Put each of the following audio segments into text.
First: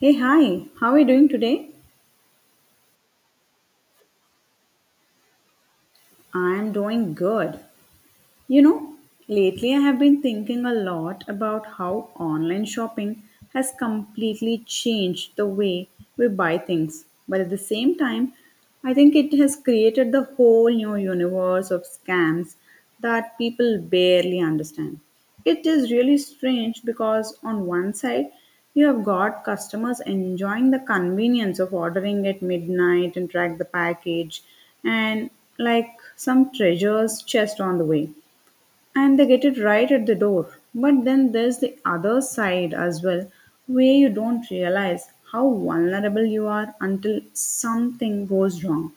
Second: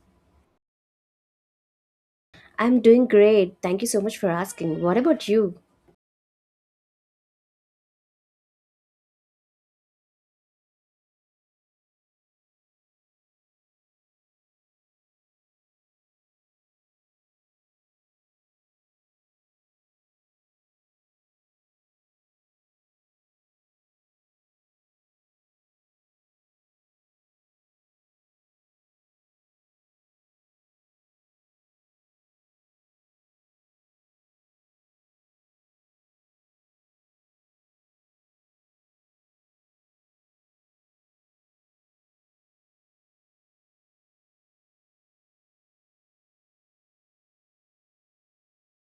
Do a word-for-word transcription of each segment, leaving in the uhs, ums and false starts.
Hey, hi, how are you doing today? I'm doing great. Thank you so much for asking. What about you? I'm doing good. You know, lately I have been thinking a lot about how online shopping has completely changed the way we buy things. But at the same time, I think it has created the whole new universe of scams that people barely understand. It is really strange because, on one side, you have got customers enjoying the convenience of ordering at midnight and track the package and like some treasures chest on the way and they get it right at the door. But then there's the other side as well, where you don't realize how vulnerable you are until something goes wrong.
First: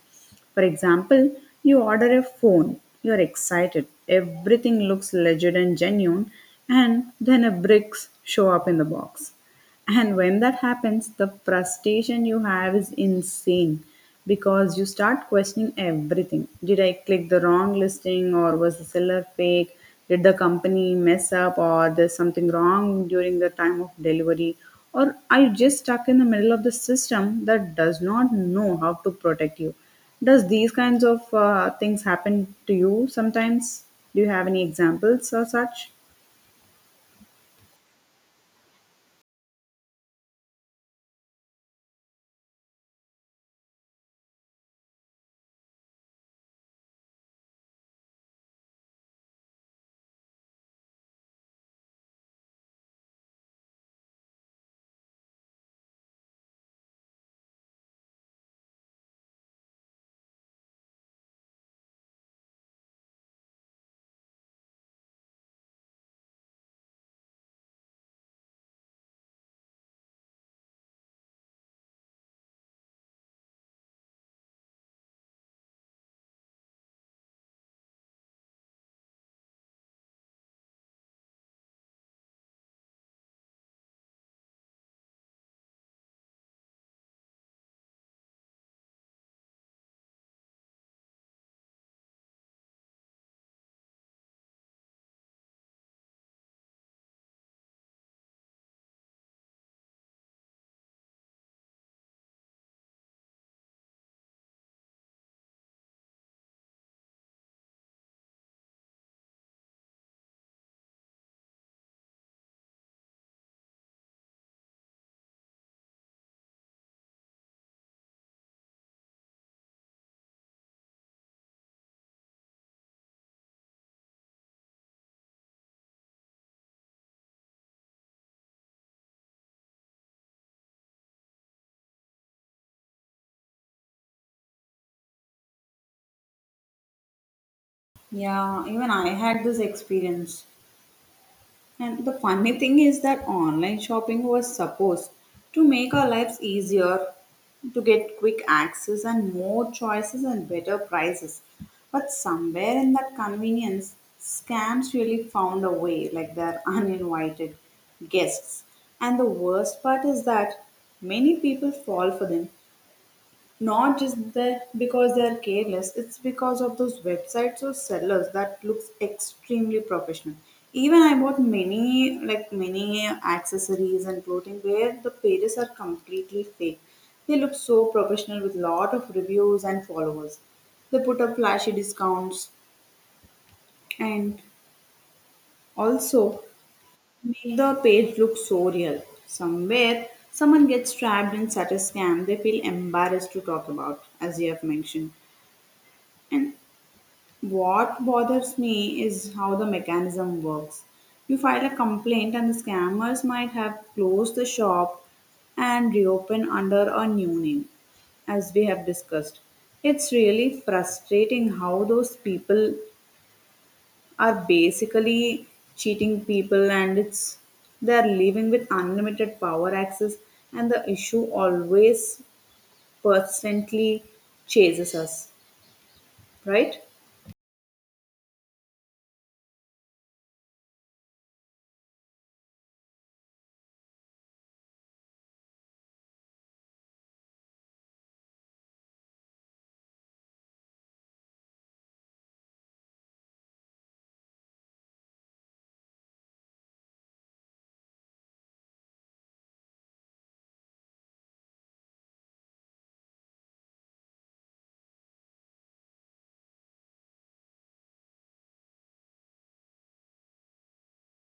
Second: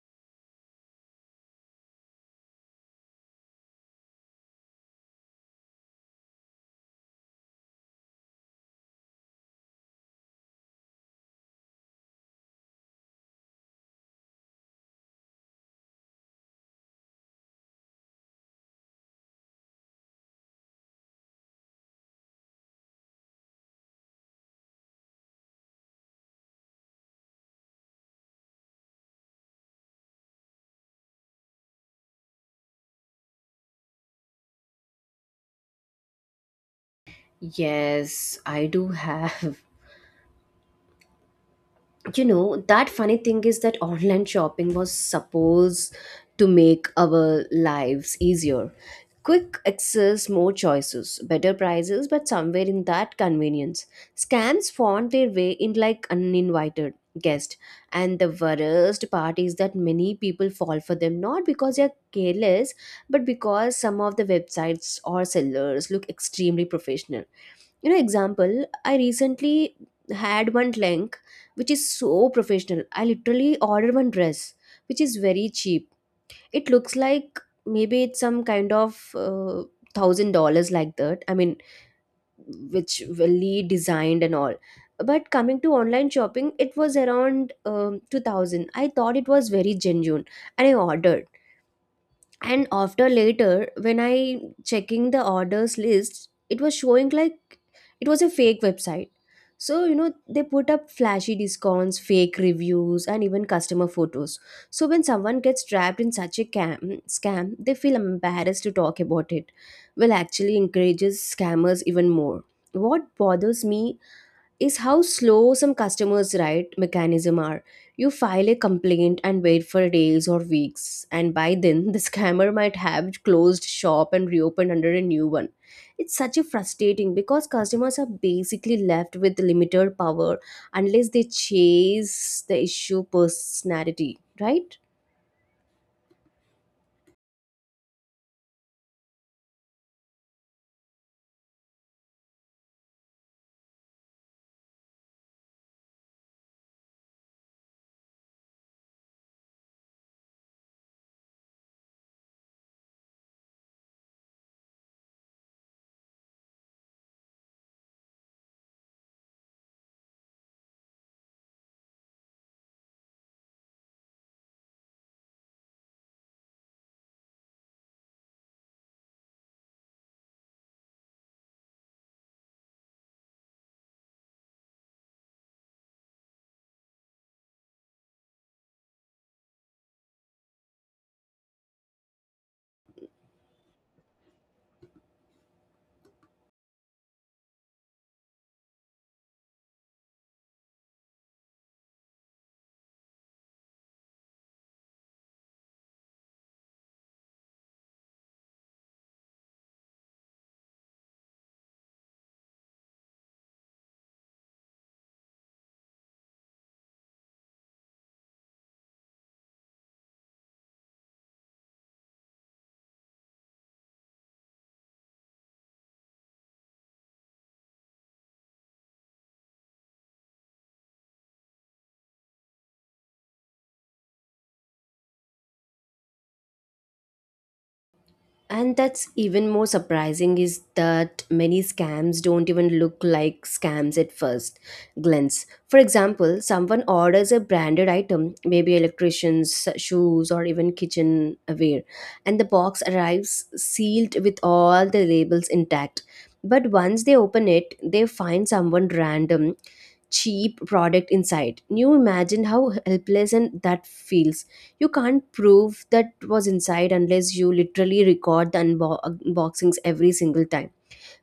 For example, you order a phone, you're excited, everything looks legit and genuine, and then a bricks show up in the box. And when that happens, the frustration you have is insane because you start questioning everything. Did I click the wrong listing or was the seller fake? Did the company mess up or there's something wrong during the time of delivery? Or are you just stuck in the middle of the system that does not know how to protect you? Does these kinds of uh, things happen to you sometimes? Do you have any examples or such? Yes, I do have. You know, that funny thing is that online shopping was supposed to make our lives easier, quick access, more choices, better prices, but somewhere in that convenience scams found their way in like uninvited guest. And the worst part is that many people fall for them not because they're careless, but because some of the websites or sellers look extremely professional. You know, example, I recently had one link which is so professional. I literally ordered one dress which is very cheap. It looks like maybe it's some kind of uh, thousand dollars like that, I mean, which really designed and all. But coming to online shopping, it was around um, two thousand. I thought it was very genuine and I ordered, and after later when I checking the orders list, it was showing like it was a fake website. So you know, they put up flashy discounts, fake reviews, and even customer photos. So when someone gets trapped in such a cam- scam, they feel embarrassed to talk about it, well, actually encourages scammers even more. What bothers me is how slow some customers' right mechanism are. You file a complaint and wait for days or weeks, and by then the scammer might have closed shop and reopened under a new one. It's such a frustrating because customers are basically left with limited power unless they chase the issue personality, right? Yeah, even I had this experience. And the funny thing is that online shopping was supposed to make our lives easier, to get quick access and more choices and better prices. But somewhere in that convenience, scams really found a way, like they're uninvited guests. And the worst part is that many people fall for them not just that because they are careless, it's because of those websites or sellers that looks extremely professional. Even I bought many like many accessories and clothing where the pages are completely fake. They look so professional with lot of reviews and followers. They put up flashy discounts and also make the page look so real. Somewhere someone gets trapped in such a scam, they feel embarrassed to talk about, as you have mentioned. And what bothers me is how the mechanism works. You file a complaint, and the scammers might have closed the shop and reopen under a new name, as we have discussed. It's really frustrating how those people are basically cheating people, and it's they're living with unlimited power access, and the issue always persistently chases us, right? And that's even more surprising is that many scams don't even look like scams at first glance. For example, someone orders a branded item, maybe electricians, shoes, or even kitchenware, and the box arrives sealed with all the labels intact. But once they open it, they find someone random cheap product inside. You imagine how helpless and that feels. You can't prove that was inside unless you literally record the unbo- unboxings every single time,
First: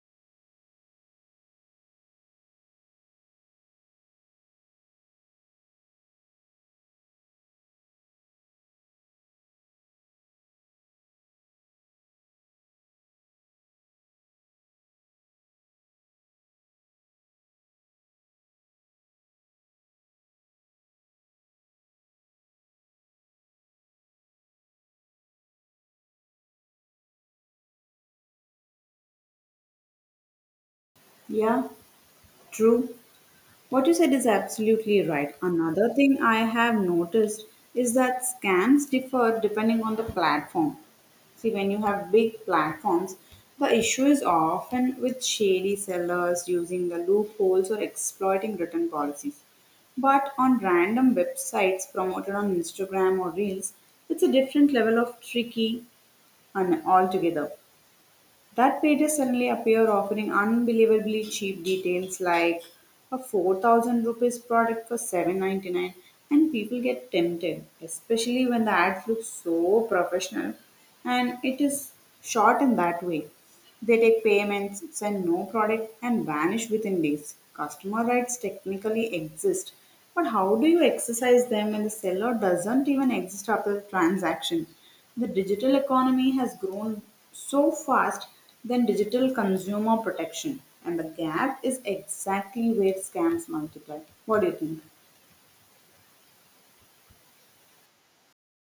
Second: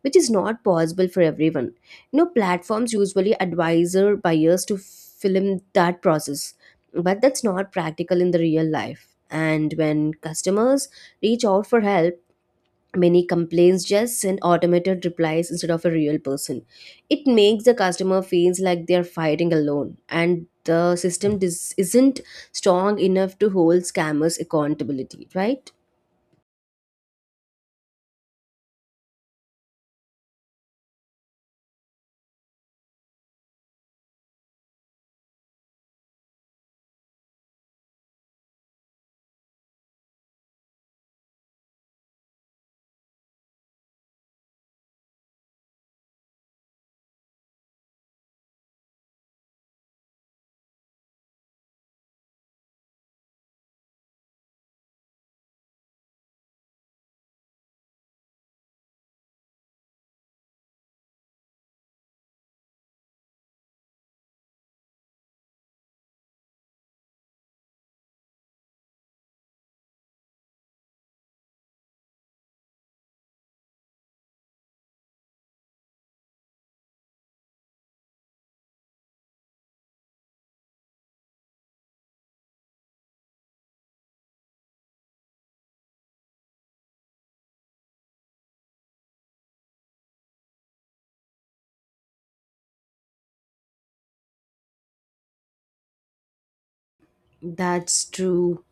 which is not possible for everyone. You know, platforms usually advise their buyers to film that process, but that's not practical in the real life. And when customers reach out for help, many complaints just send automated replies instead of a real person. It makes the customer feels like they are fighting alone, and the system dis- isn't strong enough to hold scammers accountability, right? Yeah, true. What you said is absolutely right. Another thing I have noticed is that scams differ depending on the platform. See, when you have big platforms, the issue is often with shady sellers using the loopholes or exploiting written policies. But on random websites promoted on Instagram or Reels, it's a different level of tricky and altogether. That pages suddenly appear offering unbelievably cheap details like a four thousand rupees product for seven ninety-nine, and people get tempted, especially when the ads look so professional and it is shot in that way. They take payments, send no product, and vanish within days. Customer rights technically exist, but how do you exercise them when the seller doesn't even exist after the transaction? The digital economy has grown so fast than digital consumer protection, and the gap is exactly where scams multiply. What do you think? That's true.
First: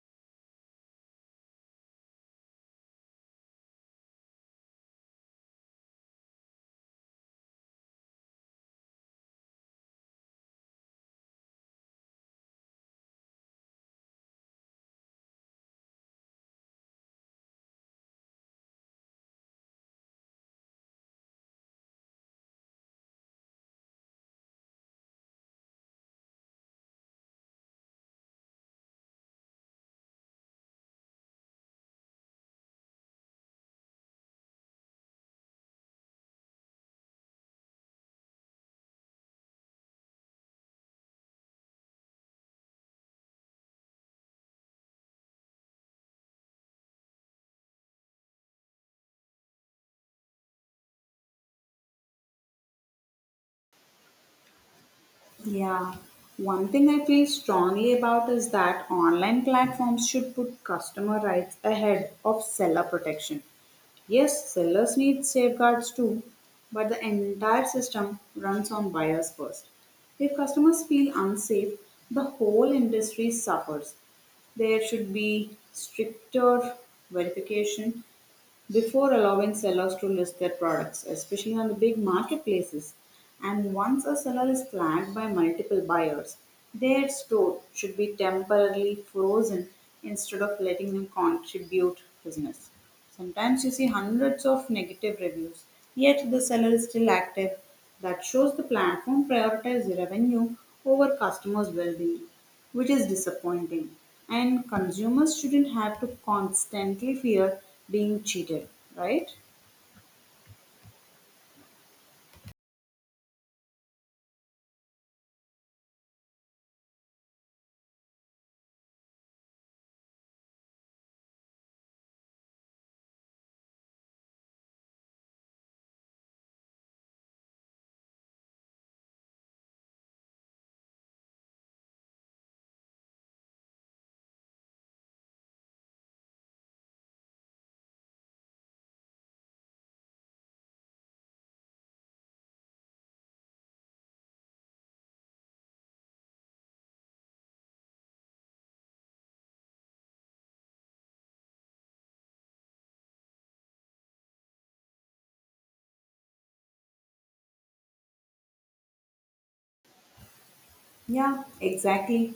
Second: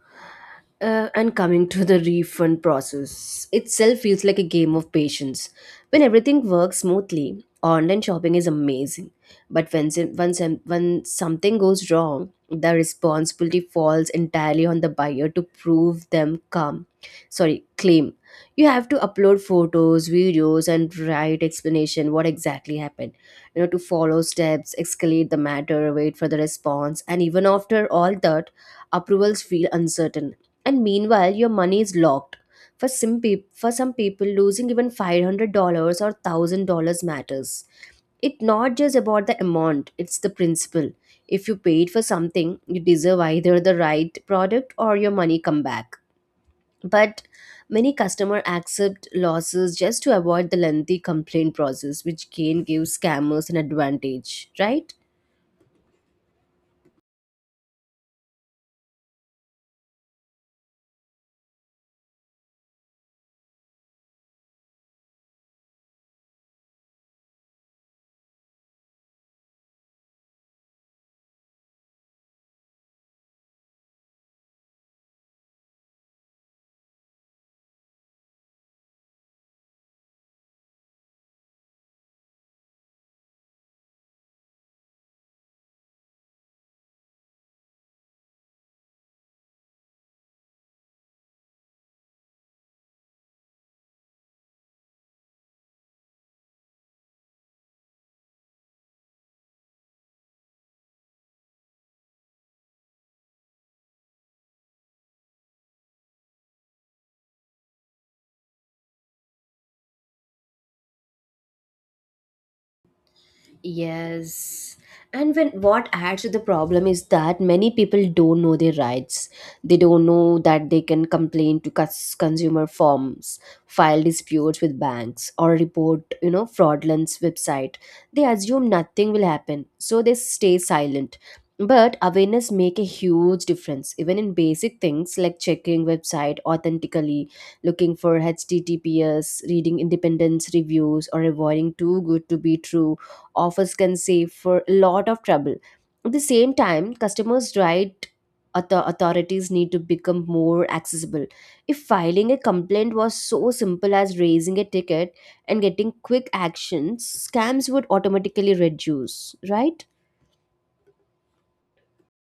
Uh, and coming to the refund process itself feels like a game of patience. When everything works smoothly, online shopping is amazing. But when, some- when, some- when something goes wrong, the responsibility falls entirely on the buyer to prove them come. Sorry, claim. You have to upload photos, videos, and write explanation what exactly happened. You know, to follow steps, escalate the matter, wait for the response, and even after all that, approvals feel uncertain and meanwhile your money is locked. For some peop for some people, losing even five hundred dollars or one thousand dollars matters. It's not just about the amount, it's the principle. If you paid for something, you deserve either the right product or your money come back. But many customer accept losses just to avoid the lengthy complaint process, which can give scammers an advantage, right? Yeah, one thing I feel strongly about is that online platforms should put customer rights ahead of seller protection. Yes, sellers need safeguards too, but the entire system runs on buyers first. If customers feel unsafe, the whole industry suffers. There should be stricter verification before allowing sellers to list their products, especially on the big marketplaces. And once a seller is flagged by multiple buyers, their store should be temporarily frozen instead of letting them contribute business. Sometimes you see hundreds of negative reviews, yet the seller is still active. That shows the platform prioritizes revenue over customers' well being, which is disappointing. And consumers shouldn't have to constantly fear being cheated, right? Yes. And when what adds to the problem is that many people don't know their rights. They don't know that they can complain to cus- consumer firms, file disputes with banks, or report, you know, fraudulent website. They assume nothing will happen, so they stay silent. But awareness make a huge difference, even in basic things like checking website authentically, looking for H T T P S, reading independence reviews, or avoiding too good to be true offers can save for a lot of trouble. At the same time, customers' right author- authorities need to become more accessible. If filing a complaint was so simple as raising a ticket and getting quick actions, scams would automatically reduce, right? Yeah, exactly.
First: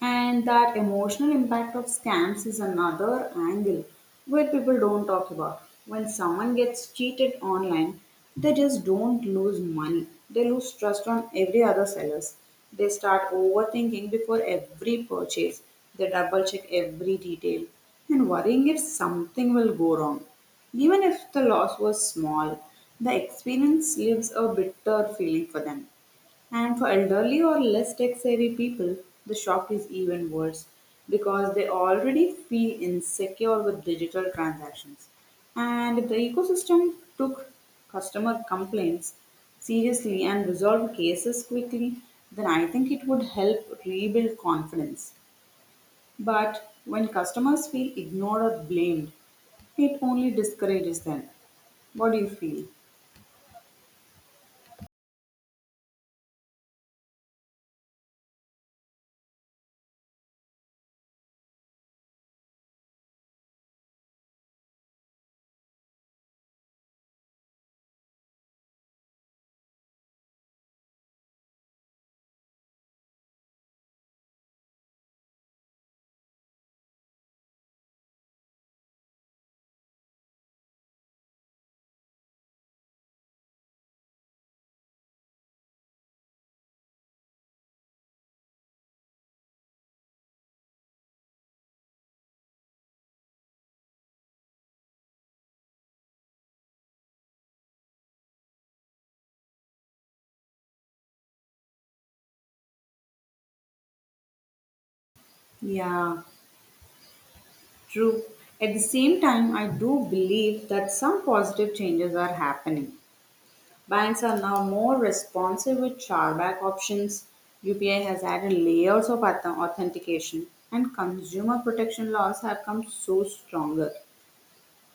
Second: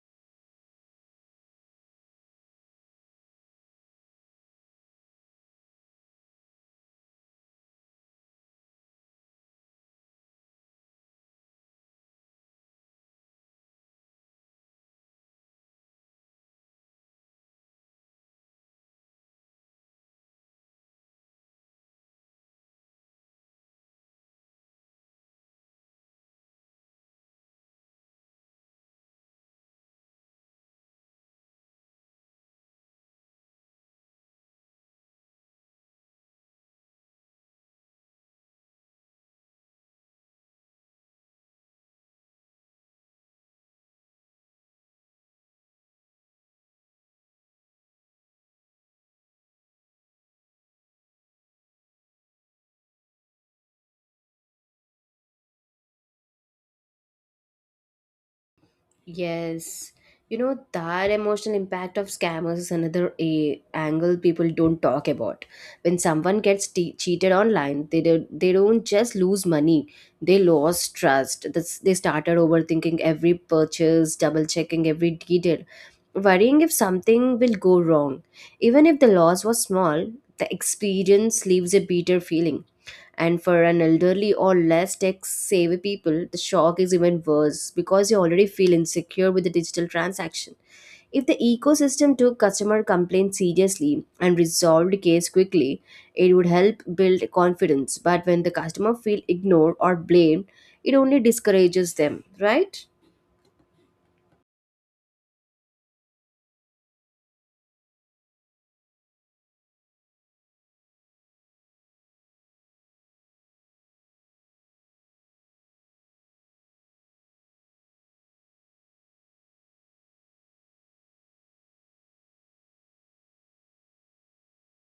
And that emotional impact of scams is another angle where people don't talk about. When someone gets cheated online, they just don't lose money. They lose trust on every other sellers. They start overthinking before every purchase. They double check every detail and worrying if something will go wrong. Even if the loss was small, the experience leaves a bitter feeling for them. And for elderly or less tech savvy people, the shock is even worse because they already feel insecure with digital transactions. And if the ecosystem took customer complaints seriously and resolved cases quickly, then I think it would help rebuild confidence. But when customers feel ignored or blamed, it only discourages them. What do you feel? Yes. You know, that emotional impact of scammers is another a angle people don't talk about. When someone gets te- cheated online, they do- they don't just lose money; they lost trust. This, they started overthinking every purchase, double checking every detail, worrying if something will go wrong. Even if the loss was small, the experience leaves a bitter feeling. And for an elderly or less tech savvy people, the shock is even worse because you already feel insecure with the digital transaction. If the ecosystem took customer complaints seriously and resolved case quickly, it would help build confidence. But when the customer feel ignored or blamed, it only discourages them, right? Yeah. True. At the same time, I do believe that some positive changes are happening. Banks are now more responsive with chargeback options. U P I has added layers of auth- authentication, and consumer protection laws have come so stronger.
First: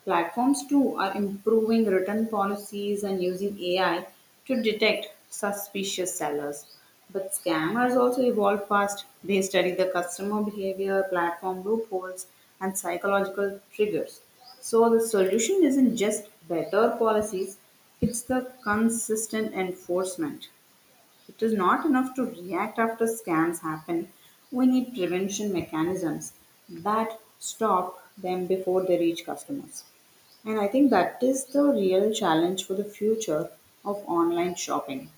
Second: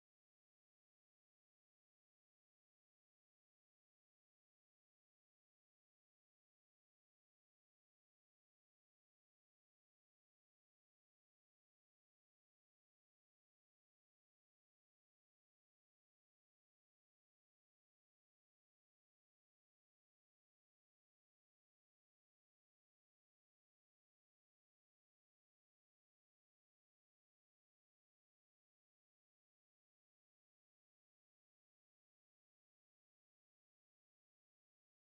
Platforms too are improving return policies and using A I to detect suspicious sellers. But scammers also evolve fast. They study the customer behavior, platform loopholes, and psychological triggers. So the solution isn't just better policies, it's the consistent enforcement. It is not enough to react after scams happen. We need prevention mechanisms that stop them before they reach customers. And I think that is the real challenge for the future of online shopping.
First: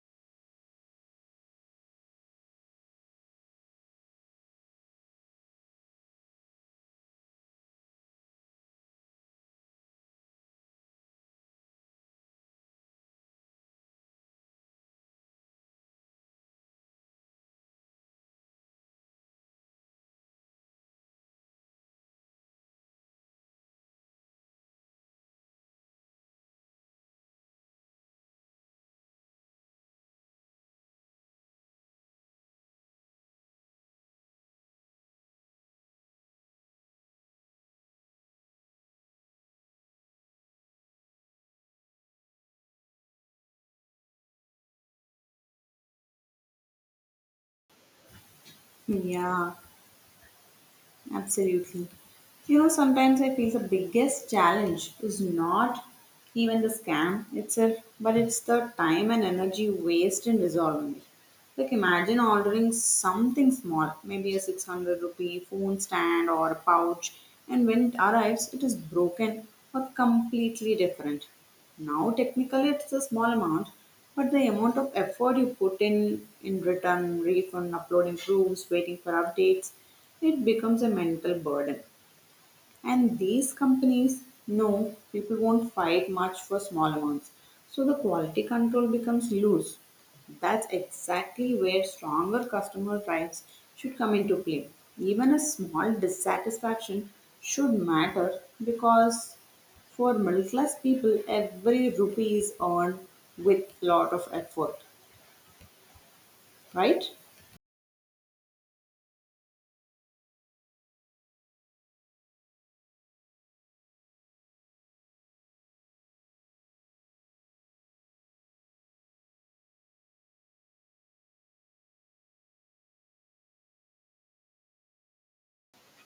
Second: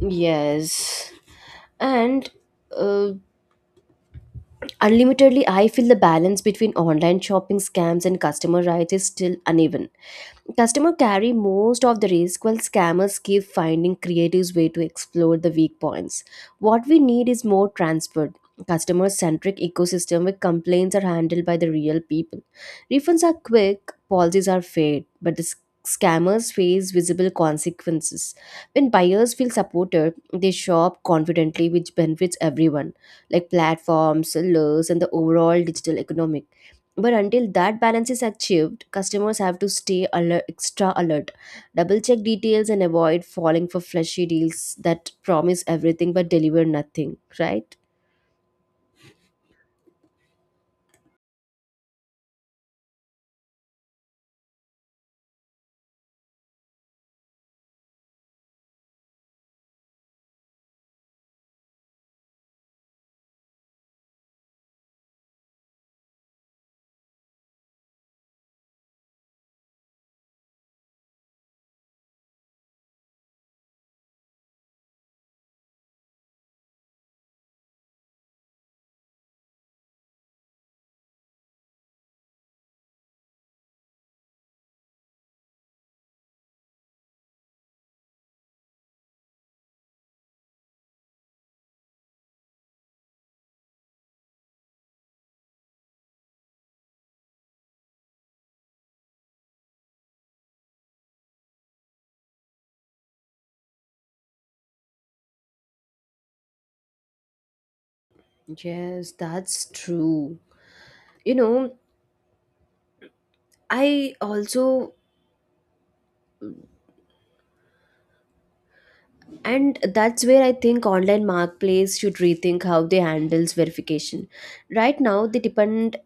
Yes. And uh, unlimitedly, I feel the balance between online shopping scams and customer rights is still uneven. Customer carry most of the risk while scammers keep finding creative way to exploit the weak points. What we need is more transparent, customer-centric ecosystem where complaints are handled by the real people. Refunds are quick, policies are fair, but the s- scammers face visible consequences. When buyers feel supported, they shop confidently, which benefits everyone like platforms, sellers, and the overall digital economic. But until that balance is achieved, customers have to stay alert, extra alert, double check details, and avoid falling for flashy deals that promise everything but deliver nothing, right? Yeah. Absolutely. You know, sometimes I feel the biggest challenge is not even the scam itself, but it's the time and energy waste in resolving it. Like, imagine ordering something small, maybe a six hundred rupee phone stand or a pouch, and when it arrives, it is broken or completely different. Now, technically, it's a small amount, but the amount of effort you put in in return, refund, uploading proofs, waiting for updates, it becomes a mental burden. And these companies know people won't fight much for small amounts. So the quality control becomes loose. That's exactly where stronger customer rights should come into play. Even a small dissatisfaction should matter because for middle class people, every rupee is earned with lot of effort, right? Yes, that's true. You know, I also and that's where I think online marketplace should rethink how they handles verification. Right now they depend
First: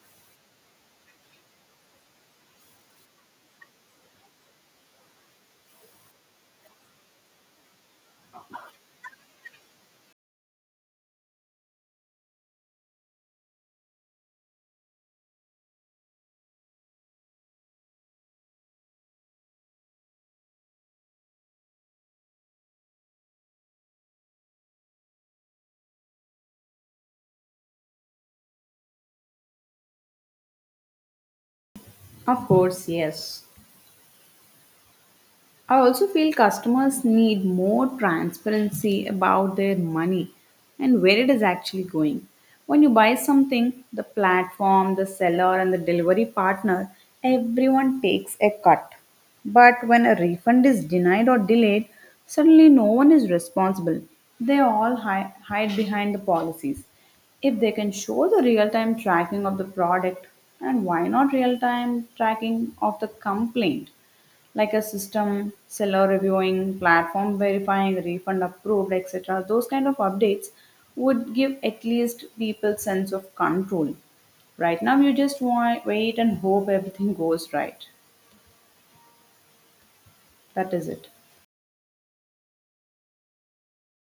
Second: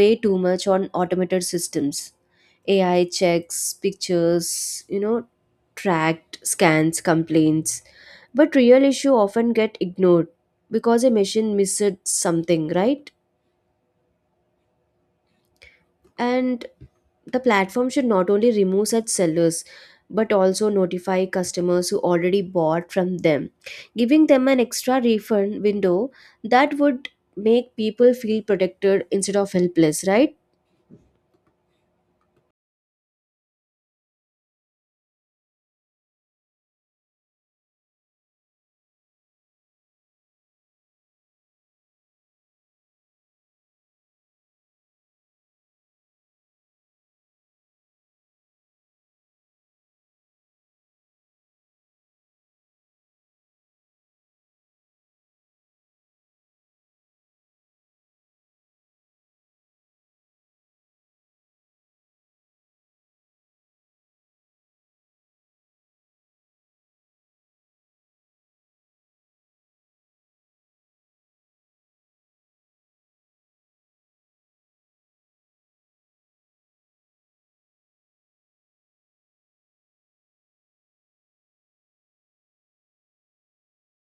way too much on automated systems, AI checks, pictures, you know, tracked scans, complaints, but real issue often get ignored because a machine missed something, right? And the platform should not only remove such sellers but also notify customers who already bought from them, giving them an extra refund window. That would make people feel protected instead of helpless, right? Of course, yes. I also feel customers need more transparency about their money and where it is actually going. When you buy something, the platform, the seller, and the delivery partner, everyone takes a cut. But when a refund is denied or delayed, suddenly no one is responsible. They all hi- hide behind the policies. If they can show the real time tracking of the product, and why not real time tracking of the complaint? Like a system seller reviewing, platform verifying, refund approved, etc., those kind of updates would give at least people sense of control. Right now you just wa- wait and hope everything goes right. That is it.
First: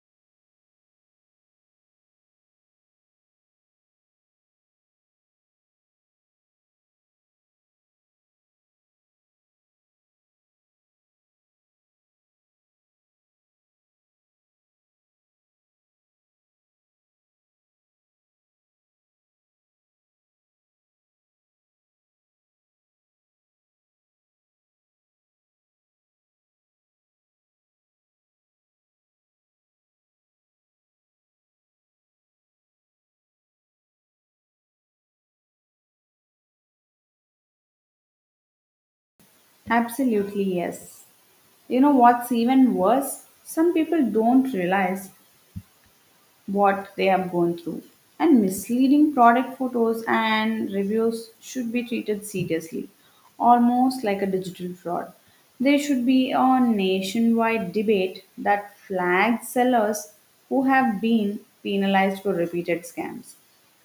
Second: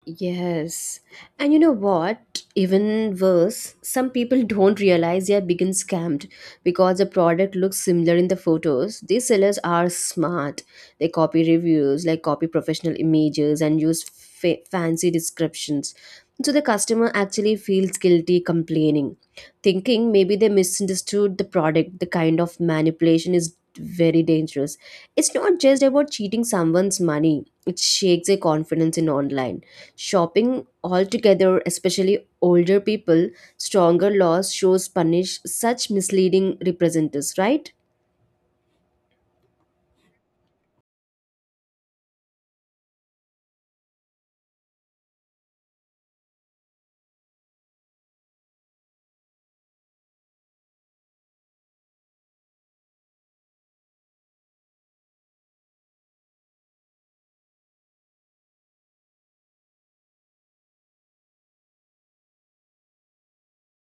Yes. And you know what? Even worse, some people don't realize they are being scammed because the product looks similar in the photos. These sellers are smart. They copy reviews, like copy professional images and use fa- fancy descriptions. So the customer actually feels guilty complaining, thinking maybe they misunderstood the product. The kind of manipulation is very dangerous. It's not just about cheating someone's money. It shakes their confidence in online shopping altogether, especially older people. Stronger laws shows punish such misleading representatives, right? Absolutely, yes. You know what's even worse? Some people don't realize what they have gone through. And misleading product photos and reviews should be treated seriously, almost like a digital fraud. There should be a nationwide debate that flags sellers who have been penalized for repeated scams.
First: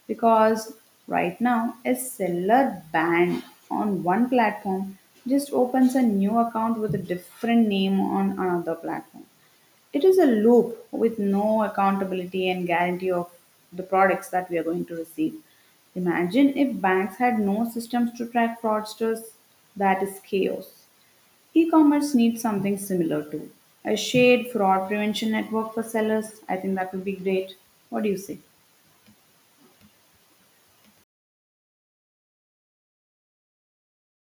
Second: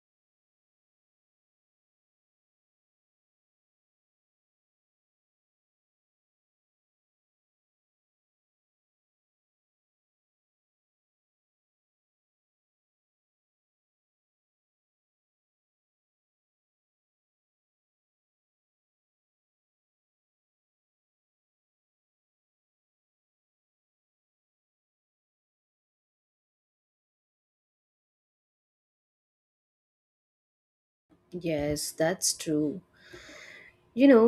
Because right now, a seller banned on one platform just opens a new account with a different name on another platform. It is a loop with no accountability and guarantee of the products that we are going to receive. Imagine if banks had no systems to track fraudsters. That is chaos. E commerce needs something similar to a shared fraud prevention network for sellers. I think that would be great. What do you say? Yes, that's true. You know,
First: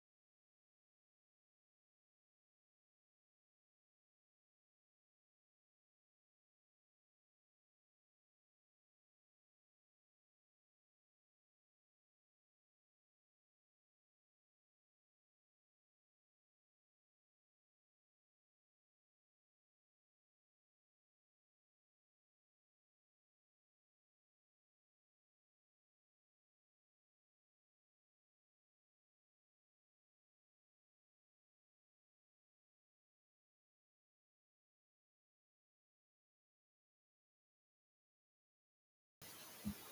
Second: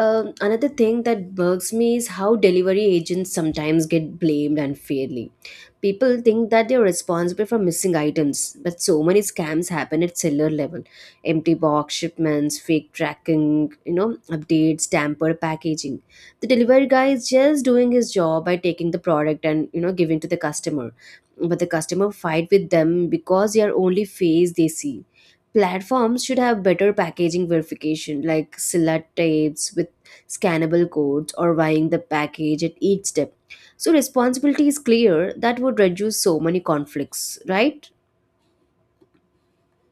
Um, another thing that bugs me is how delivery agents sometimes get blamed unfairly. People think that they're responsible for missing items, but so many scams happen at seller level. Empty box shipments, fake tracking, you know, updates, tampered packaging. The delivery guy is just doing his job by taking the product and, you know, giving to the customer. But the customer fight with them because they are only face they see. Platforms should have better packaging verification, like SILA tapes with scannable codes or buying the package at each step. So responsibility is clear. That would reduce so many conflicts, right?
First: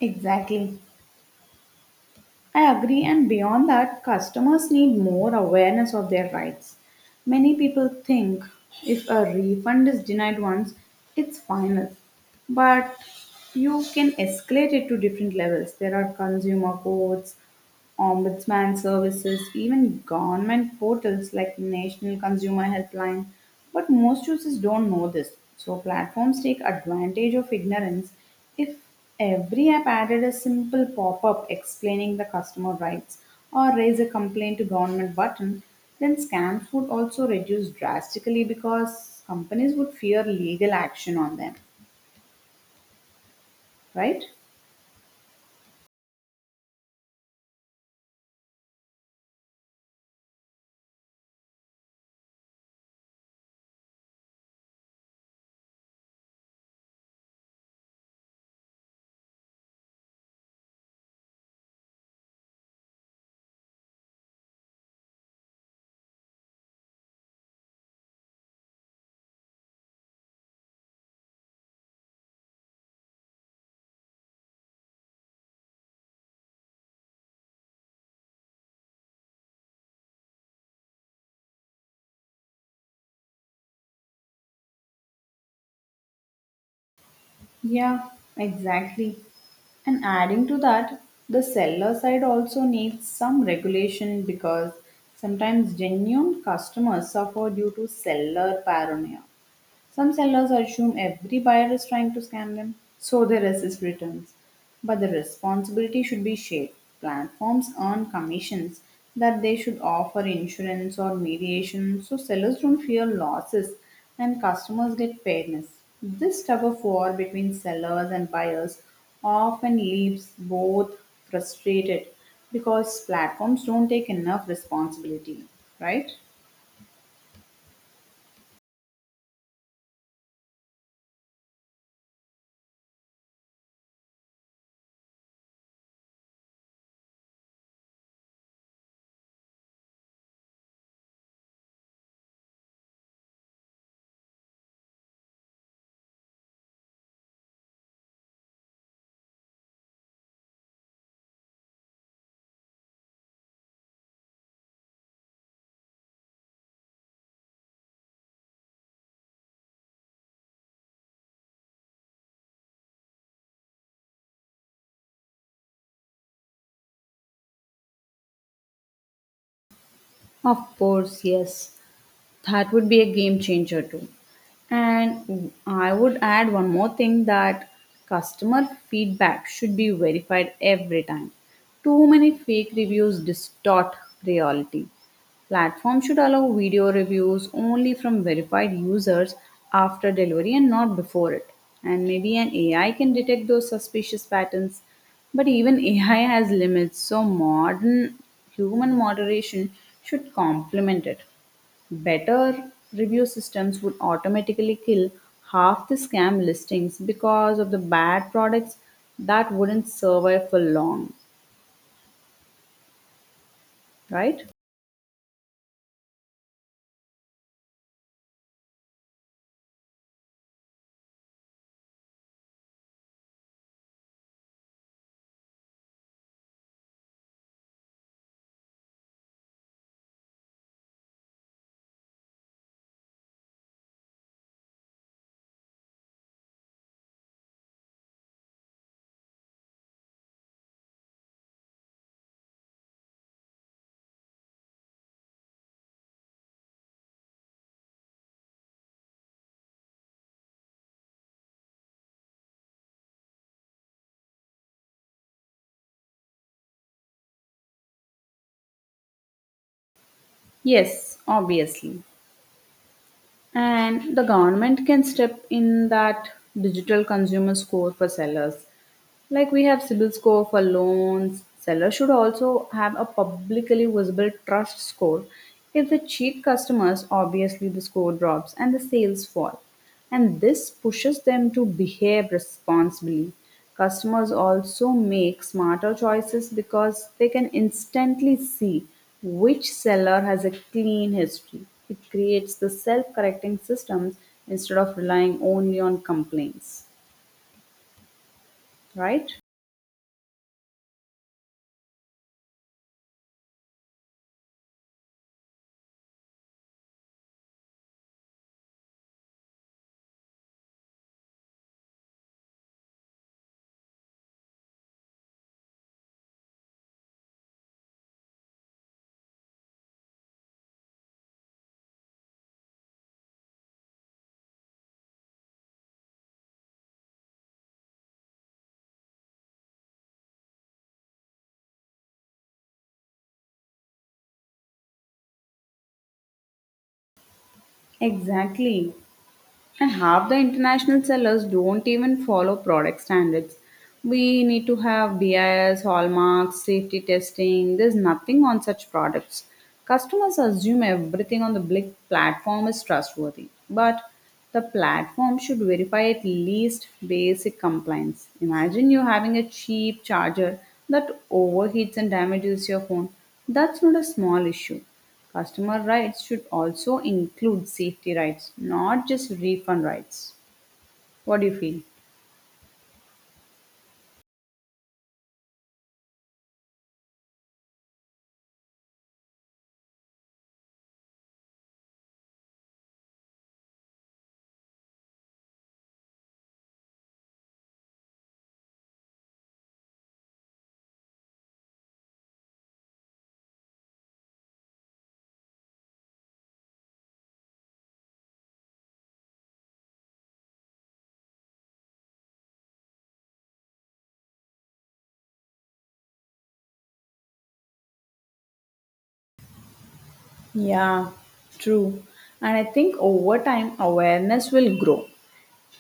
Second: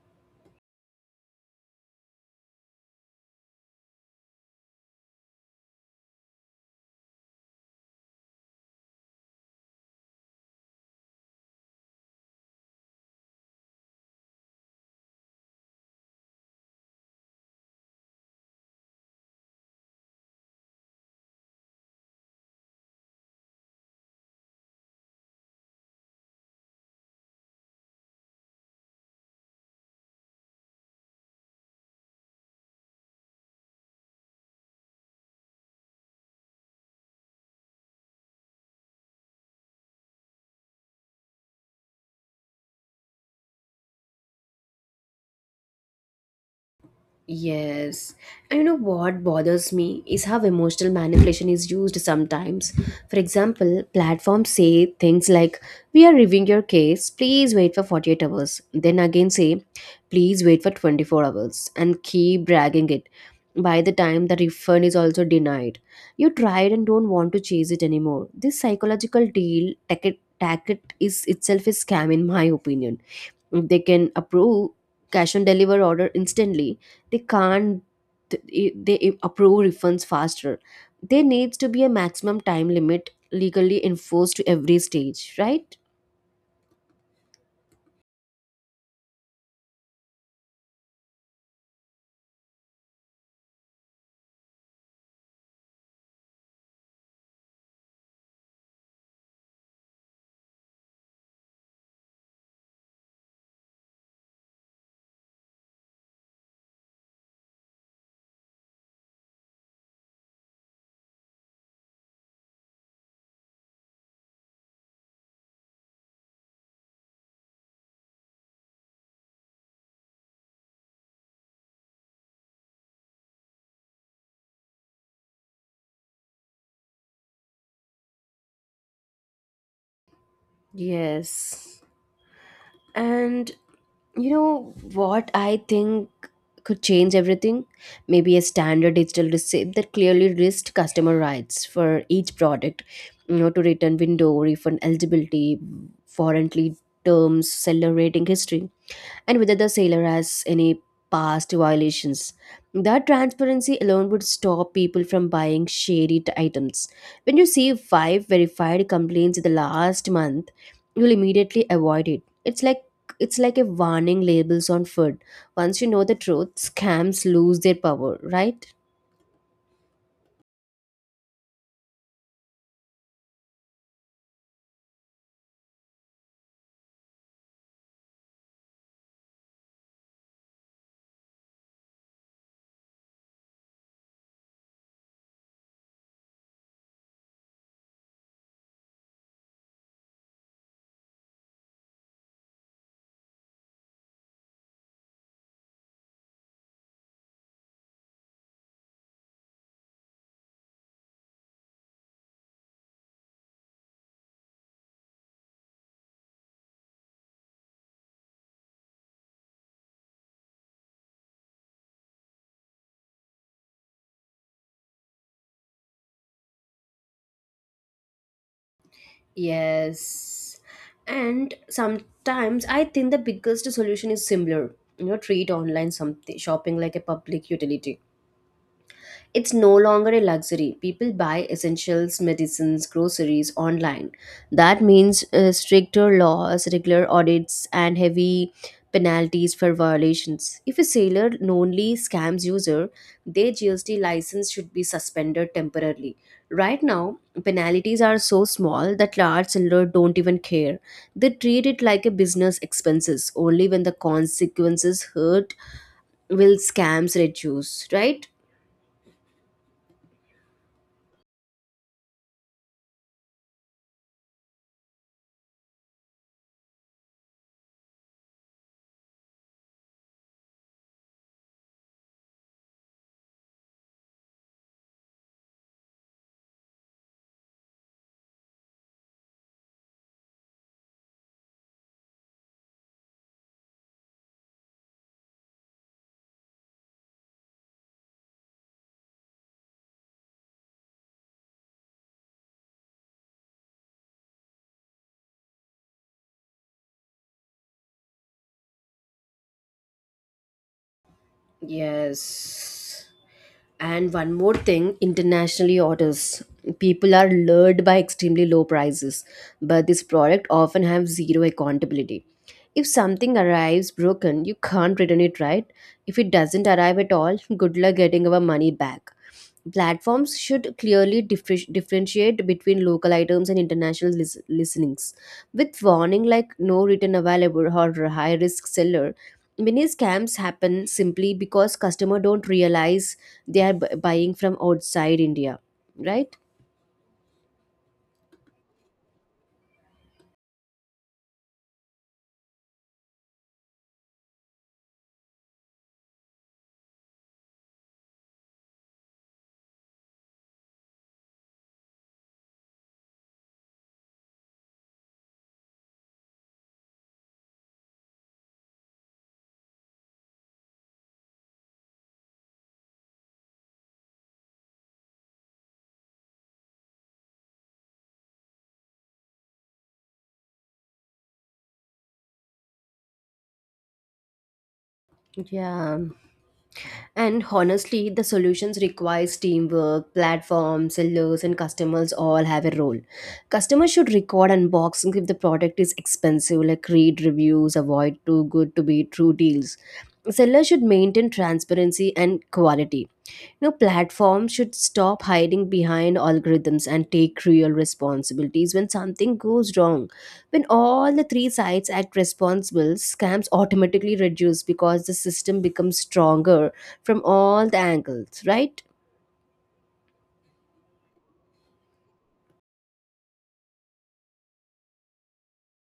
Exactly. I agree, and beyond that, customers need more awareness of their rights. Many people think if a refund is denied once, it's final. But you can escalate it to different levels. There are consumer courts, ombudsman services, even government portals like National Consumer Helpline. But most users don't know this. So platforms take advantage of ignorance. If every app added a simple pop-up explaining the customer rights or raise a complaint to government button, then scams would also reduce drastically because companies would fear legal action on them, right? Yes. And you know what bothers me is how emotional manipulation is used sometimes. For example, platforms say things like, we are reviewing your case, please wait for forty-eight hours. Then again say, please wait for twenty-four hours and keep dragging it. By the time the refund is also denied, you tried and don't want to chase it anymore. This psychological deal tactic, tactic is itself a scam, in my opinion. If they can approve cash on deliver order instantly, they can't. th- They approve refunds faster. There needs to be a maximum time limit legally enforced to every stage, right? Yeah, exactly. And adding to that, the seller side also needs some regulation because sometimes genuine customers suffer due to seller paranoia. Some sellers assume every buyer is trying to scam them, so they resist returns. But the responsibility should be shared. Platforms earn commissions that they should offer insurance or mediation so sellers don't fear losses and customers get fairness. This type of war between sellers and buyers often leaves both frustrated because platforms don't take enough responsibility, right? Yes. And you know what I think could change everything? Maybe a standard digital receipt that clearly lists customer rights for each product, you know, to return window, refund eligibility, warranty terms, seller rating history, and whether the sailor has any past violations. That transparency alone would stop people from buying shady t- items. When you see five verified complaints in the last month, you'll immediately avoid it. It's like it's like a warning labels on food. Once you know the truth, scams lose their power, right? Of course, yes. That would be a game changer too. And I would add one more thing that customer feedback should be verified every time. Too many fake reviews distort reality. Platform should allow video reviews only from verified users after delivery and not before it. And maybe an A I can detect those suspicious patterns, but even A I has limits, so modern human moderation should complement it. Better review systems would automatically kill half the scam listings because of the bad products that wouldn't survive for long, right? Yes. And sometimes I think the biggest solution is similar. You know, treat online something shopping like a public utility. It's no longer a luxury. People buy essentials, medicines, groceries online. That means uh, stricter laws, regular audits, and heavy penalties for violations. If a seller knowingly scams user, their G S T license should be suspended temporarily. Right now, penalties are so small that large sellers don't even care. They treat it like a business expenses. Only when the consequences hurt will scams reduce, right? Yes, obviously. And the government can step in that digital consumer score for sellers. Like we have C I B I L score for loans, sellers should also have a publicly visible trust score. If they cheat customers, obviously the score drops and the sales fall. And this pushes them to behave responsibly. Customers also make smarter choices because they can instantly see which seller has a clean history. It creates the self-correcting systems instead of relying only on complaints, right? Yes. And one more thing, internationally orders. People are lured by extremely low prices, but this product often have zero accountability. If something arrives broken, you can't return it right. If it doesn't arrive at all, good luck getting our money back. Platforms should clearly differ- differentiate between local items and international lis- listings. With warning like no return available or high risk seller, many scams happen simply because customers don't realize they are bu- buying from outside India, right? Exactly. And half the international sellers don't even follow product standards. We need to have B I S, hallmarks, safety testing. There's nothing on such products. Customers assume everything on the big platform is trustworthy, but the platform should verify at least basic compliance. Imagine you having a cheap charger that overheats and damages your phone. That's not a small issue. Customer rights should also include safety rights, not just refund rights. What do you feel? Yeah. And honestly, the solutions requires teamwork, platforms, sellers, and customers all have a role. Customers should record unboxing if the product is expensive, like read reviews, avoid too good to be true deals. Sellers should maintain transparency and quality. Now, platforms should stop hiding behind algorithms and take real responsibilities when something goes wrong. When all the three sides act responsible, scams automatically reduce because the system becomes stronger from all the angles, right? Yeah, true. And I think over time, awareness will grow.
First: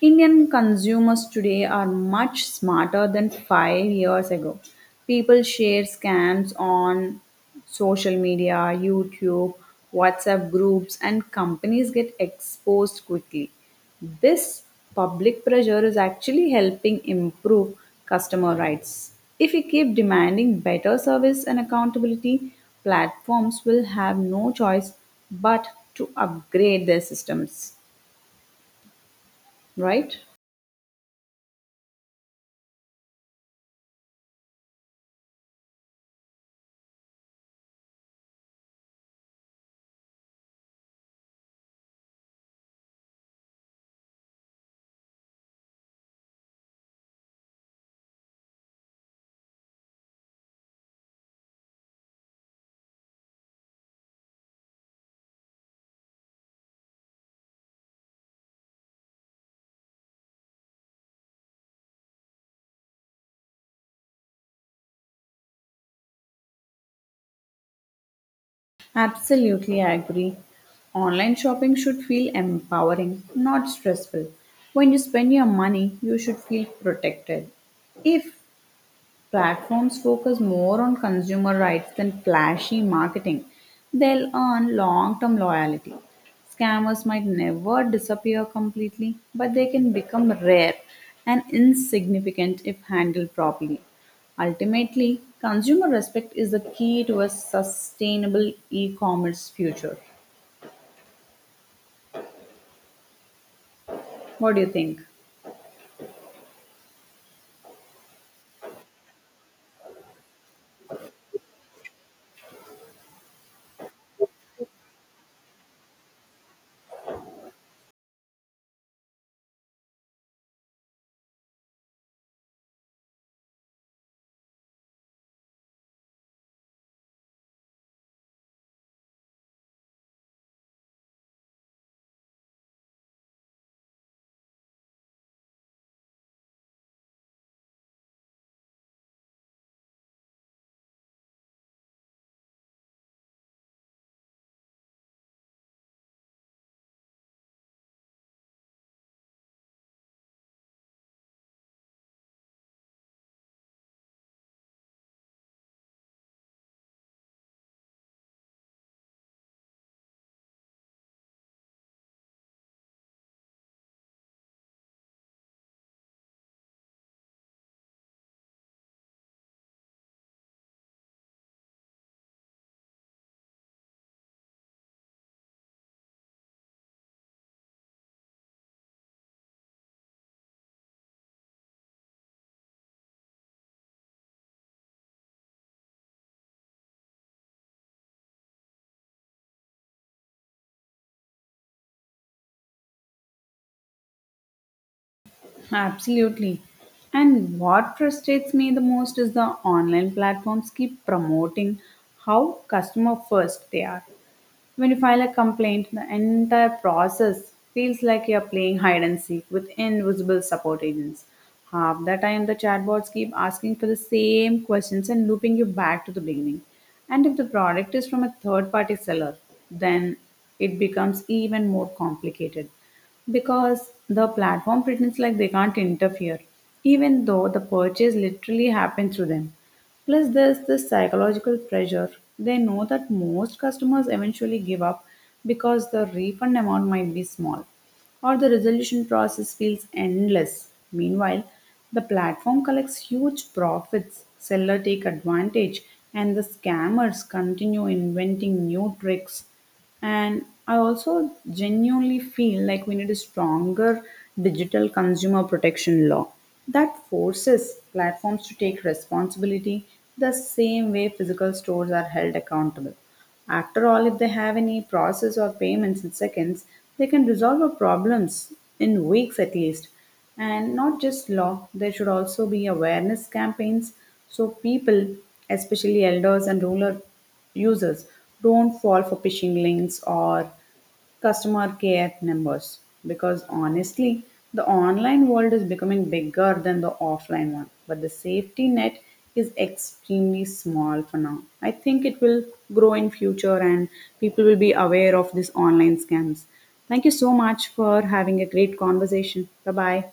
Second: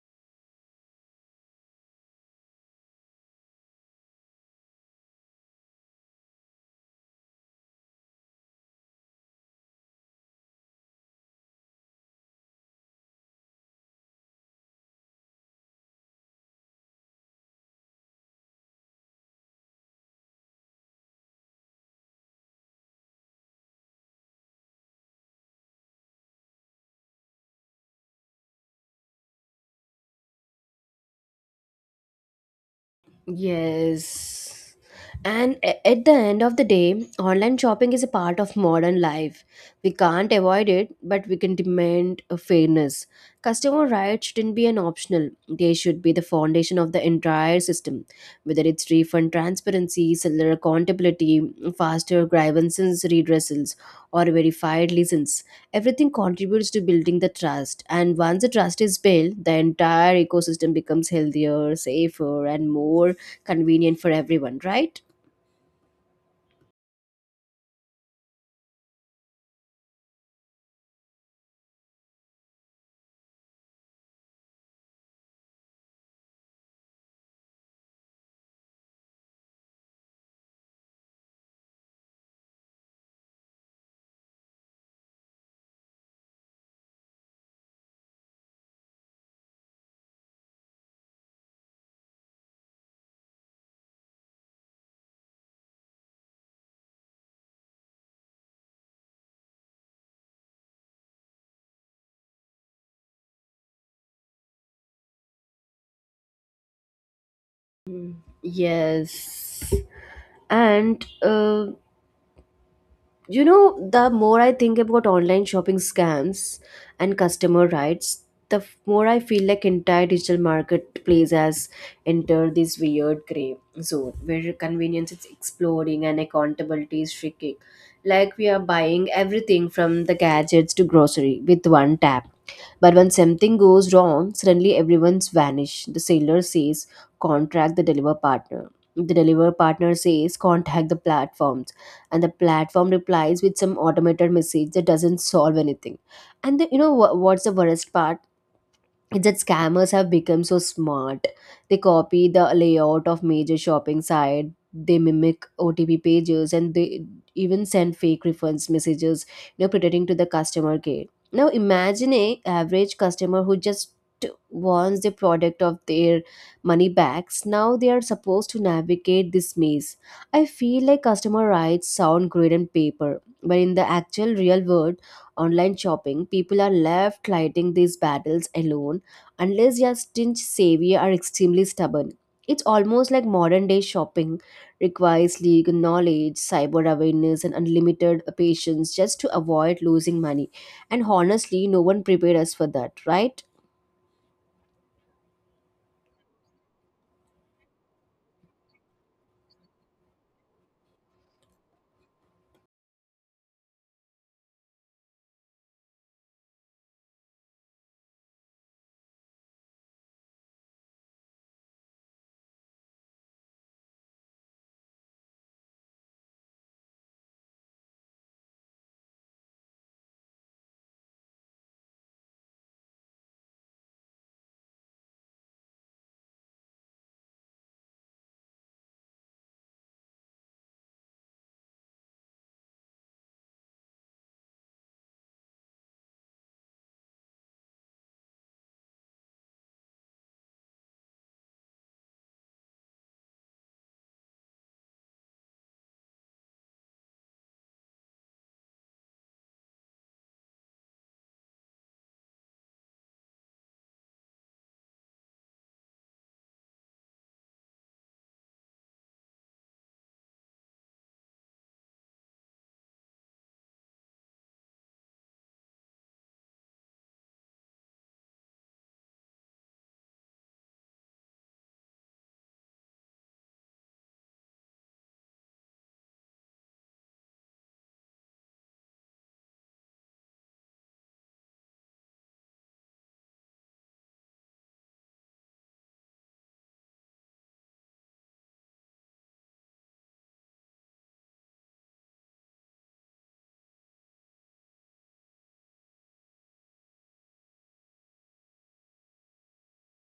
Indian consumers today are much smarter than five years ago. People share scams on social media, YouTube, WhatsApp groups, and companies get exposed quickly. This public pressure is actually helping improve customer rights. If we keep demanding better service and accountability, platforms will have no choice but to upgrade their systems, right? Yes. And a- at the end of the day, online shopping is a part of modern life. We can't avoid it, but we can demand a fairness. Customer rights shouldn't be an optional, they should be the foundation of the entire system. Whether it's refund transparency, seller accountability, faster grievances redressals, or verified license, everything contributes to building the trust. And once the trust is built, the entire ecosystem becomes healthier, safer, and more convenient for everyone, right? Absolutely, I agree. Online shopping should feel empowering, not stressful. When you spend your money, you should feel protected. If platforms focus more on consumer rights than flashy marketing, they'll earn long term loyalty. Scammers might never disappear completely, but they can become rare and insignificant if handled properly. Ultimately, consumer respect is the key to a sustainable e commerce future. What do you think? Yes. And uh, you know, the more I think about online shopping scams and customer rights, the f- more I feel like entire digital marketplace has entered this weird gray zone where convenience is exploding and accountability is shrinking. Like we are buying everything from the gadgets to grocery with one tap, but when something goes wrong, suddenly everyone's vanished. The seller says contact the deliver partner, the deliver partner says contact the platform, and the platform replies with some automated message that doesn't solve anything. And the, you know wha- what's the worst part, it's that scammers have become so smart. They copy the layout of major shopping sites, they mimic O T P pages, and they even send fake refunds messages, you know, pretending to the customer care. Now imagine a average customer who just wants the product of their money backs. Now they are supposed to navigate this maze. I feel like customer rights sound great on paper, but in the actual real world, online shopping, people are left fighting these battles alone unless your stingy savior are extremely stubborn. It's almost like modern day shopping requires legal knowledge, cyber awareness, and unlimited patience just to avoid losing money. And honestly, no one prepared us for that, right? Absolutely. And what frustrates me the most is the online platforms keep promoting how customer first they are. When you file a complaint, the entire process feels like you're playing hide and seek with invisible support agents. Half the time, the chatbots keep asking for the same questions and looping you back to the beginning. And if the product is from a third party seller, then it becomes even more complicated because the platform pretends like they can't interfere, even though the purchase literally happened through them. Plus, there's this psychological pressure. They know that most customers eventually give up because the refund amount might be small or the resolution process feels endless. Meanwhile, the platform collects huge profits, seller take advantage, and the scammers continue inventing new tricks and I also genuinely feel like we need a stronger digital consumer protection law that forces platforms to take responsibility the same way physical stores are held accountable. After all, if they have any process or payments in seconds, they can resolve our problems in weeks at least. And not just law, there should also be awareness campaigns so people, especially elders and rural users don't fall for phishing links or customer care numbers because honestly, the online world is becoming bigger than the offline one, but the safety net is extremely small for now. I think it will grow in future and people will be aware of these online scams. Thank you so much for having a great conversation. Bye bye.